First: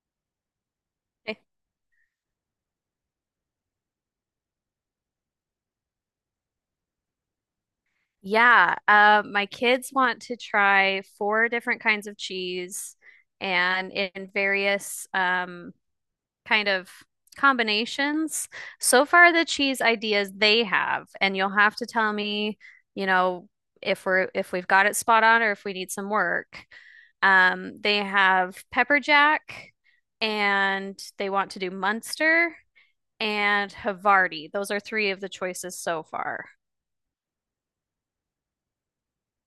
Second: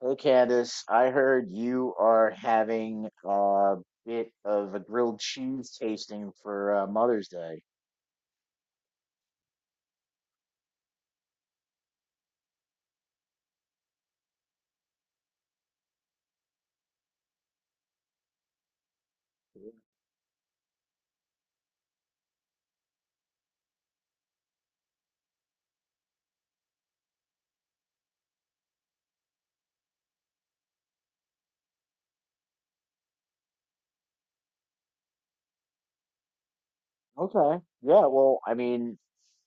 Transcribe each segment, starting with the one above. Hey Candice, I Okay. heard you are having a bit of a grilled cheese tasting for Mother's Day. Yeah, my kids want to try four different kinds of cheese and in various kind of combinations. So far, the cheese ideas they have, and you'll have to tell me, you know, if we're if we've got it spot on or if we need some work. They have pepper jack, and they want to do Munster and Havarti. Those are three of the choices so far. Okay. Yeah, well,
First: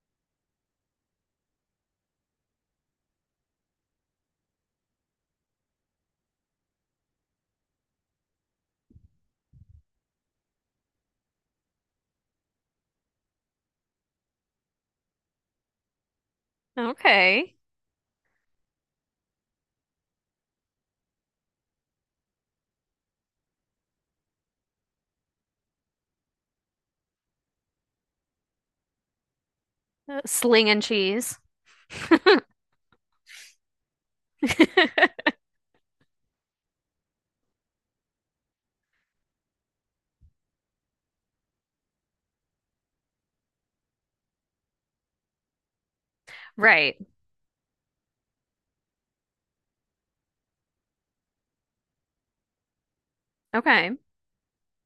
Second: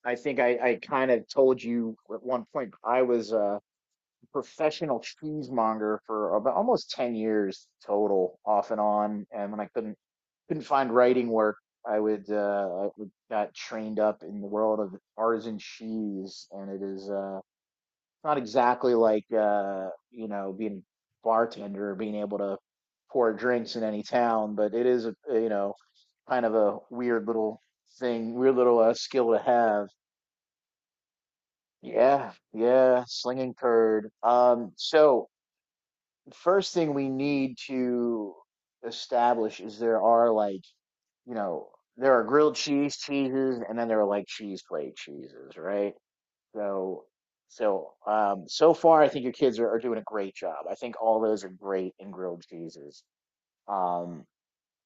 I kind of told you at one point I was a professional cheesemonger for about almost 10 years total, off and on. And when I couldn't find writing work, I would got trained up in the world of artisan cheese, and Okay. it's not exactly like being a bartender or being able to pour drinks in any town, but it is a kind of a weird little thing, weird little skill to have. Sling and cheese. Yeah, yeah, slinging curd. Um, so first thing we need to establish is there are you know, there are grilled cheese cheeses and then there are like cheese plate cheeses, right? Right. So, so so far, I think your kids are doing a great job. I think all those are great in grilled cheeses. Okay. Um,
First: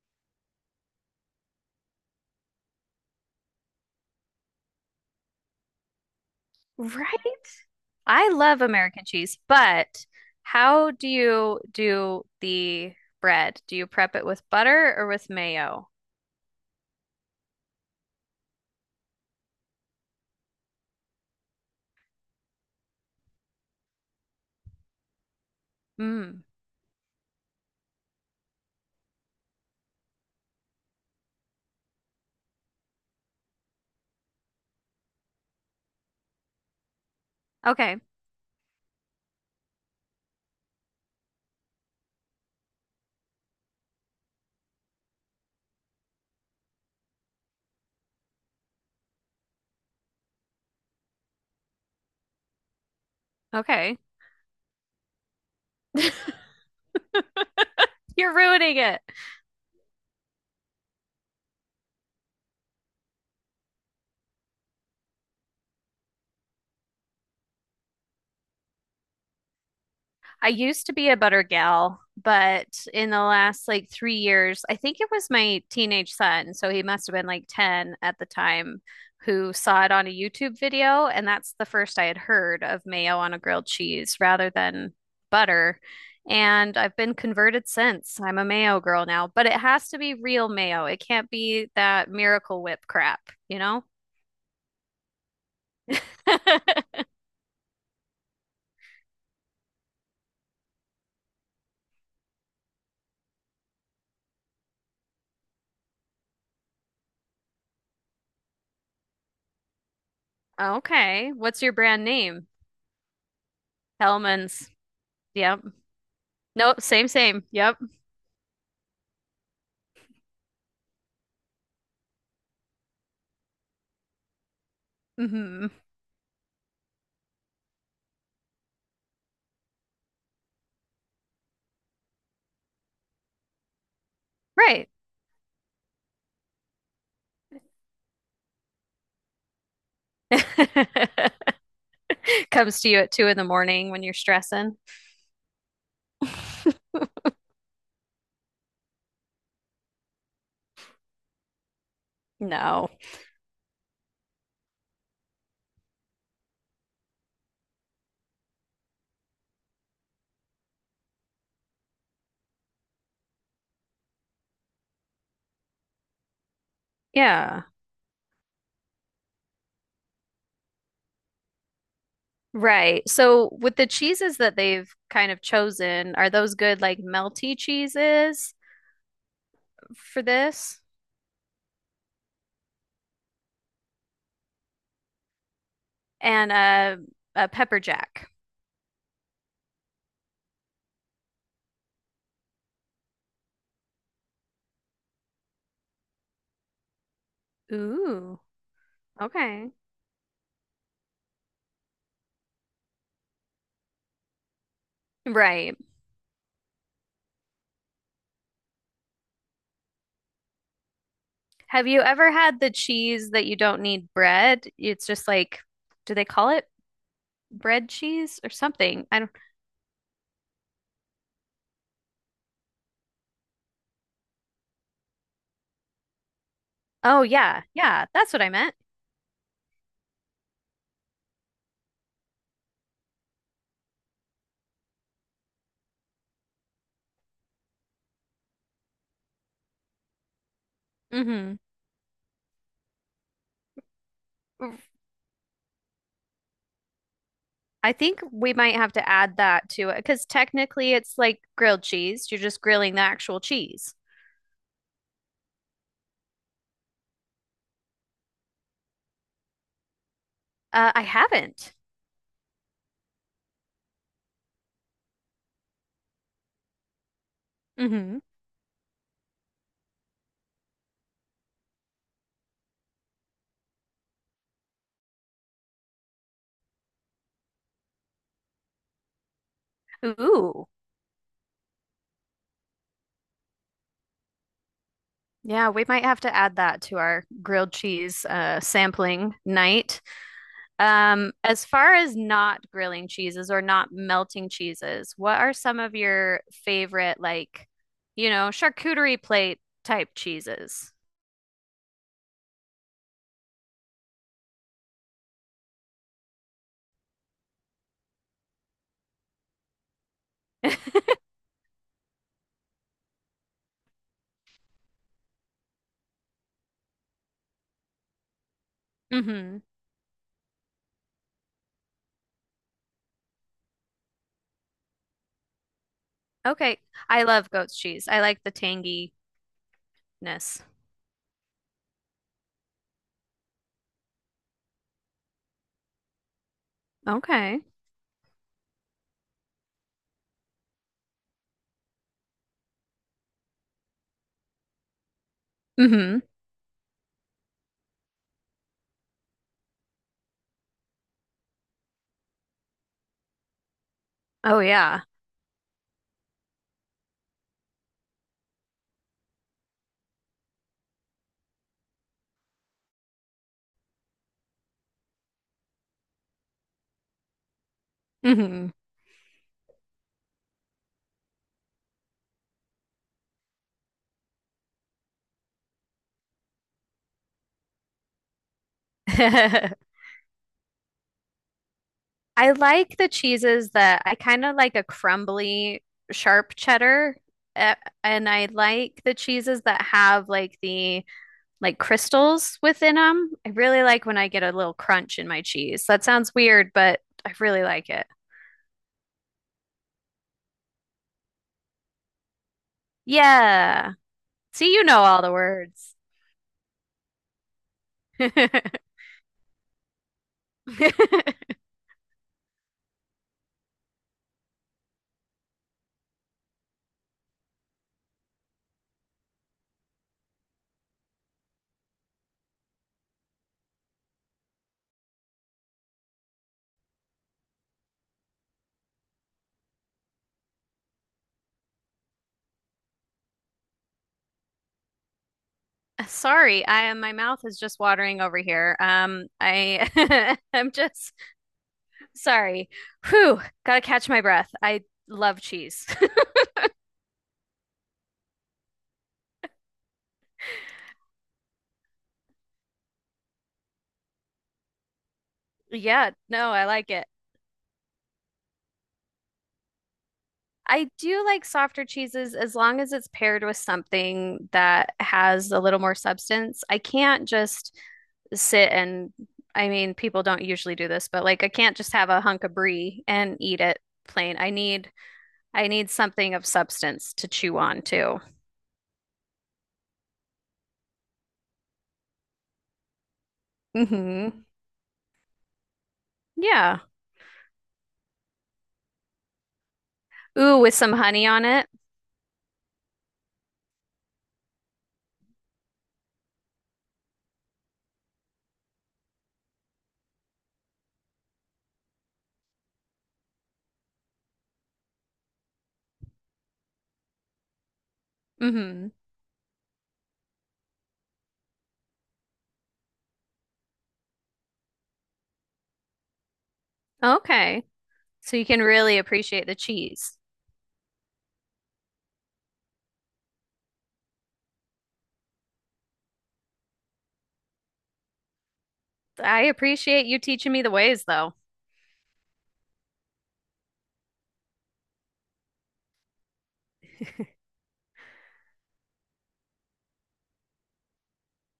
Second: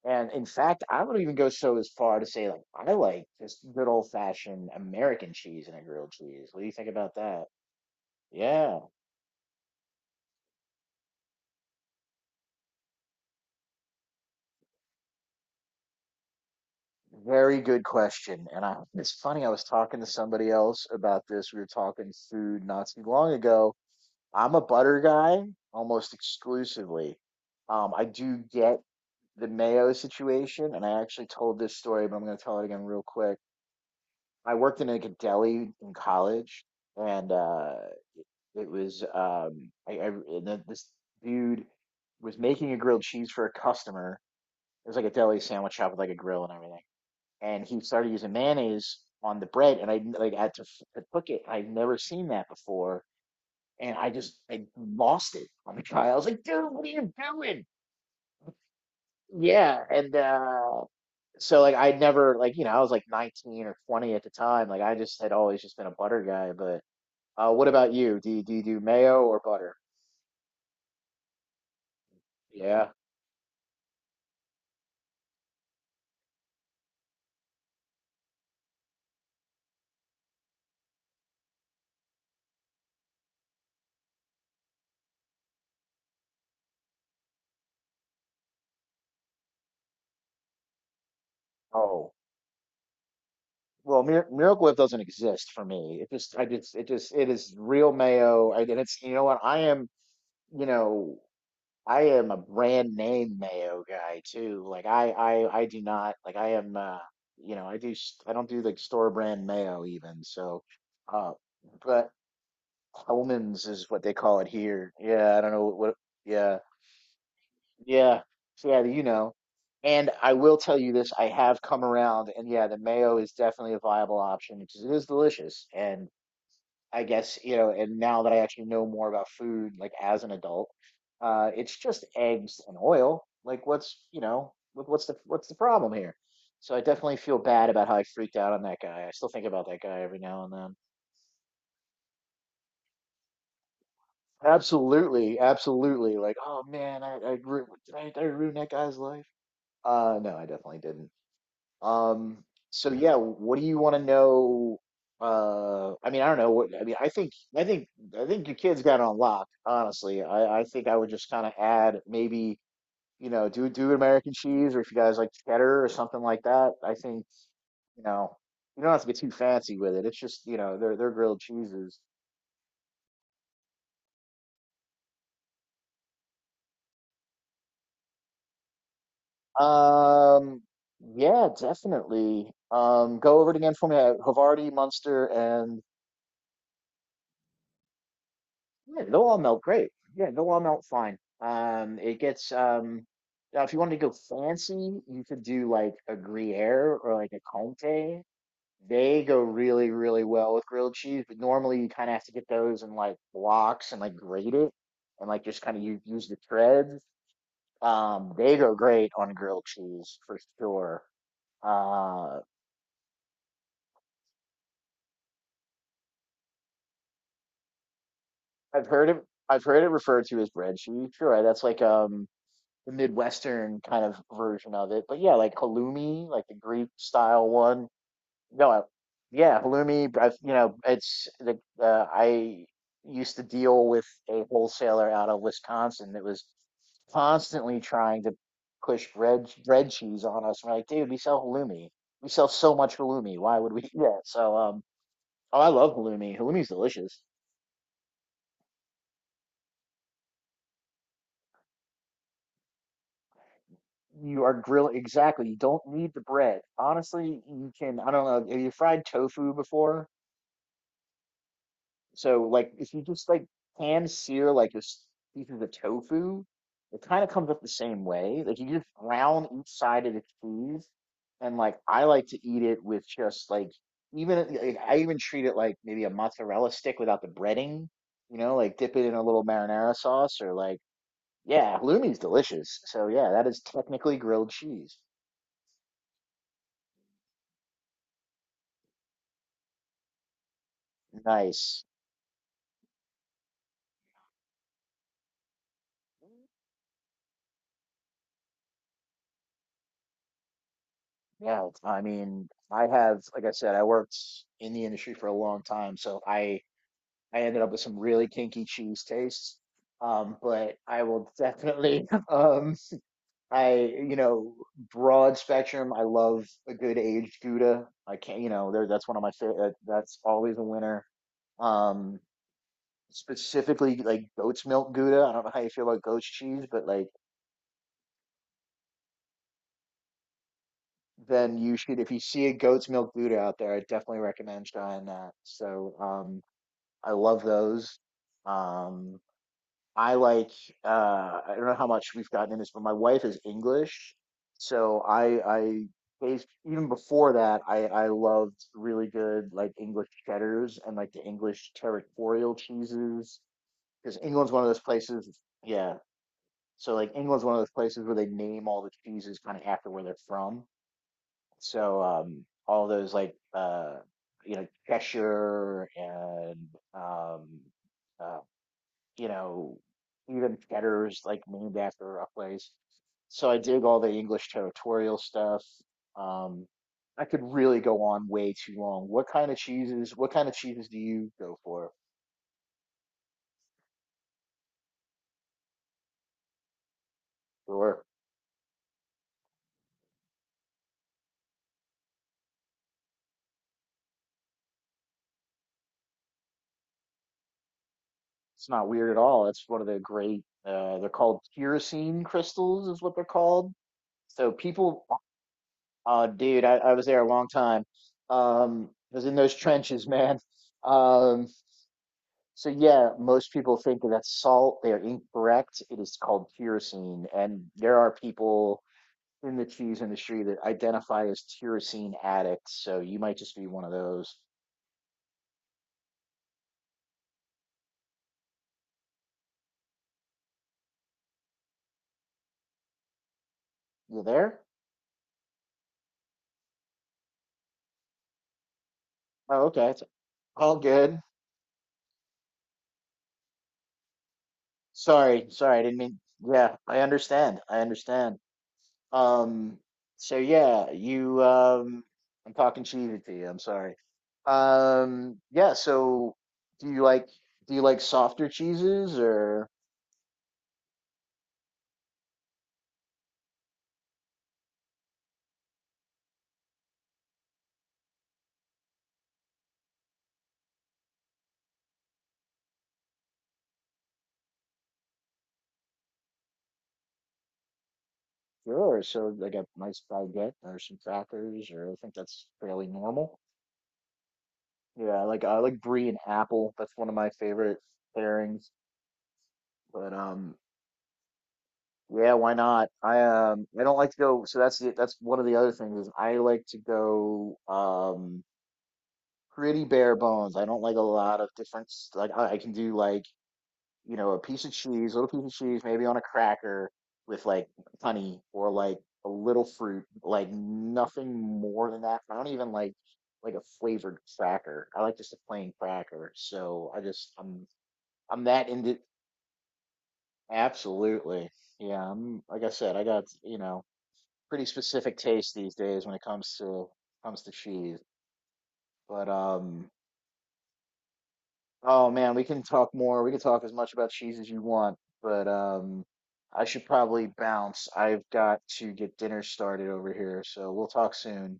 and in fact, I would even go so as far to say, like, I like just good old fashioned American cheese in a grilled cheese. What do you think about Right. that? I love Yeah, American cheese, but how do you do the bread? Do you prep it with butter or with mayo? very good question. It's funny, I was talking to somebody else about this. We were talking food not too long ago. I'm a butter guy almost Mm. exclusively. I do get the Mayo situation, and I actually told this story, but I'm going to tell it again real quick. I worked in like a deli in college, and Okay. it was I and then this dude was making a grilled cheese for a customer. It was like a deli sandwich shop with like a grill and everything, and he started using mayonnaise on the bread, and I like had to, to cook it. I'd never seen that before, and Okay. I lost it on the trial. I was like, "Dude, what are you doing?" You're ruining it. Yeah, and so like I never I was like 19 or 20 at the time. Like I just had always just been a butter guy. But what about you? Do you do mayo or butter? I used to be a butter gal, but Yeah. in the last like 3 years, I think it was my teenage son, so he must have been like 10 at the time, who saw it on a YouTube video. And that's the first I had heard of mayo on a grilled cheese rather than butter. And I've been converted since. I'm a mayo girl now, but it has to be real mayo. It can't be that Oh. Miracle Whip crap, you know? Well, Miracle Whip doesn't exist for me. It is real mayo. And it's you know what I am you know I am a brand name mayo guy too. Like I do not like I am you know I I don't do like store brand mayo even. So Okay. uh What's your brand but name? Hellman's is what they call it Hellman's. here. Yeah, I don't Yep. know what. Yeah, Nope. Same, same. Yep. yeah. So yeah, you know. And I will tell you this: I have come around, and yeah, the mayo is definitely a viable option because it is delicious. Hmm. And I guess and now that I actually know more about food, like as an adult, it's just eggs and oil. Like, Right. What's the problem here? So I definitely feel bad about how I freaked out on that guy. I still think about that guy every now and then. Comes to you at two in the morning when you're stressing. Absolutely, absolutely. Like, oh man, I ru- did I ruin that guy's life? No, I definitely didn't. Um, No. so yeah, what do you want to know? I mean, I don't know what, I mean, I think, I think, I think your kid's got it on lock, honestly. I think I would just kind of add maybe, you know, do American cheese or if you guys like cheddar or something like that. I think, Yeah. you know, you don't have to get too fancy with it. It's just, you know, they're grilled cheeses. Right. So with the cheeses that they've kind of chosen, are those good like melty cheeses for Um, this? yeah, definitely. Go over it again for me. Havarti, Munster, and And a pepper jack. yeah, they'll all melt great. Yeah, they'll all melt fine. It gets now if you wanted to go fancy, you could do like a Gruyere or like a Comté. Ooh, They go okay. really, really well with grilled cheese, but normally you kind of have to get those in like blocks and like grate it and like just kind Right. of use the threads. They go great on grilled cheese for sure. Have you ever Uh, had the cheese that you don't need bread? It's just like, do they call it bread cheese or I've something? heard I it. don't. I've heard it referred to as breadsheet. Sure, that's like the Midwestern kind of version of it. But yeah, like halloumi, like the Greek Oh style yeah, one. yeah, that's what I No, meant. I, yeah, halloumi. I've, you know, it's the I used to deal with a wholesaler out of Wisconsin that was constantly trying to push bread cheese on us. We're like, dude, we sell Mm-hmm. halloumi. We sell so much halloumi. Why would we? Yeah. Oh, I love halloumi. Halloumi's delicious. I think we might have to add that to it because technically it's like grilled cheese. You're just grilling the actual cheese. You are grilling exactly. You don't need the bread. Honestly, you can. I don't know. Have you fried tofu before? I haven't. So, like, if you just like pan sear like this piece of the tofu, it kind of comes up the same Hmm. way. Like, you just brown each side of the cheese, and like I like to eat it with just like even like, I even treat it like maybe a mozzarella stick without the breading. You know, like dip it in a little marinara sauce or Ooh. like yeah, halloumi's delicious. So yeah, that is technically grilled cheese. Yeah, we might have to add that to our grilled cheese sampling night. As Nice. far as not grilling cheeses or not melting cheeses, what are some of your favorite, like, you know, charcuterie plate type cheeses? Yeah, I mean, I have, like I said, I worked in the industry for a long time, so I ended up with some really kinky cheese tastes. But I will definitely, I you know, broad spectrum. I love a good aged Gouda. I can't, you know, there that's one of my Hmm. favorite. That's always a winner. Um, Specifically like goat's milk Gouda. I don't know how you feel about goat's cheese, Okay. but like I love goat's cheese. I like the tanginess. then you should, if you see a goat's milk Buddha out there, I definitely recommend trying that. I love Okay. those. Um, I like, uh, I don't know how much we've gotten in this, but my wife is English. So I, I, Hmm. based, even before that, I loved really good, like English cheddars and like the English territorial cheeses. Because England's Oh one of those yeah. places, yeah. So like England's one of those places where they name all the cheeses kind of after where they're from. All those Cheshire and um, uh, Hmm. you know even Cheddar's like named after a place. So I dig all the English territorial stuff. Um, I could really go on way too long. What kind of cheeses do you go for? I like the cheeses that I kind of like a crumbly, sharp cheddar, uh, Or and I like the cheeses that have like the like crystals within them. I really like when I get a little crunch in my cheese. That sounds weird, but I really like it. it's not weird at all. It's one of the great. They're called tyrosine crystals, is what they're called. Yeah. So See, you know people all the words. Oh, dude, I was there a long time. I was in those trenches, man. Um, so yeah, most people think that that's salt. They are incorrect. It is called tyrosine, and there are people in the cheese industry that identify as tyrosine addicts. So you might just be one of those. You there? Sorry, I my mouth is just watering over here. Um, Oh, okay. It's I I'm all just good. Sorry. Whew, gotta catch my breath. I love Sorry, sorry. I cheese. didn't mean. Yeah, I understand. I understand. Um, so yeah, you I'm talking cheated to you, I'm sorry. Yeah, Yeah, so no, I like do you it. like softer cheeses or I do like softer cheeses as long as it's paired with something that has a little more substance. I can't just sit and, I mean, people don't usually do this, but like I can't just have a hunk of brie and eat it plain. I need something of substance to chew on too. sure, so like a nice baguette or some crackers or I think that's fairly normal. Hmm. Yeah, I like brie and apple. Yeah. That's one of my favorite pairings. But Ooh, with some honey on it. Yeah, why not? I don't like to go so that's that's one of the other things is I like to go pretty bare bones. I don't like a lot of different like I can do like, you know, a piece of cheese, little piece of cheese, maybe on a cracker with like honey or Hmm. like a little fruit, like nothing more than that. I don't even like a flavored cracker. I like just a plain cracker. Okay. So I'm you can that into really appreciate the cheese. absolutely. Yeah, I'm like I said, I got, you know, pretty specific taste these days when it comes to cheese. But I um appreciate you teaching me the ways, though. Oh man, we can talk more. We can talk as much about cheese as you want, but I should probably bounce. I've got to get dinner started over here, so we'll talk soon.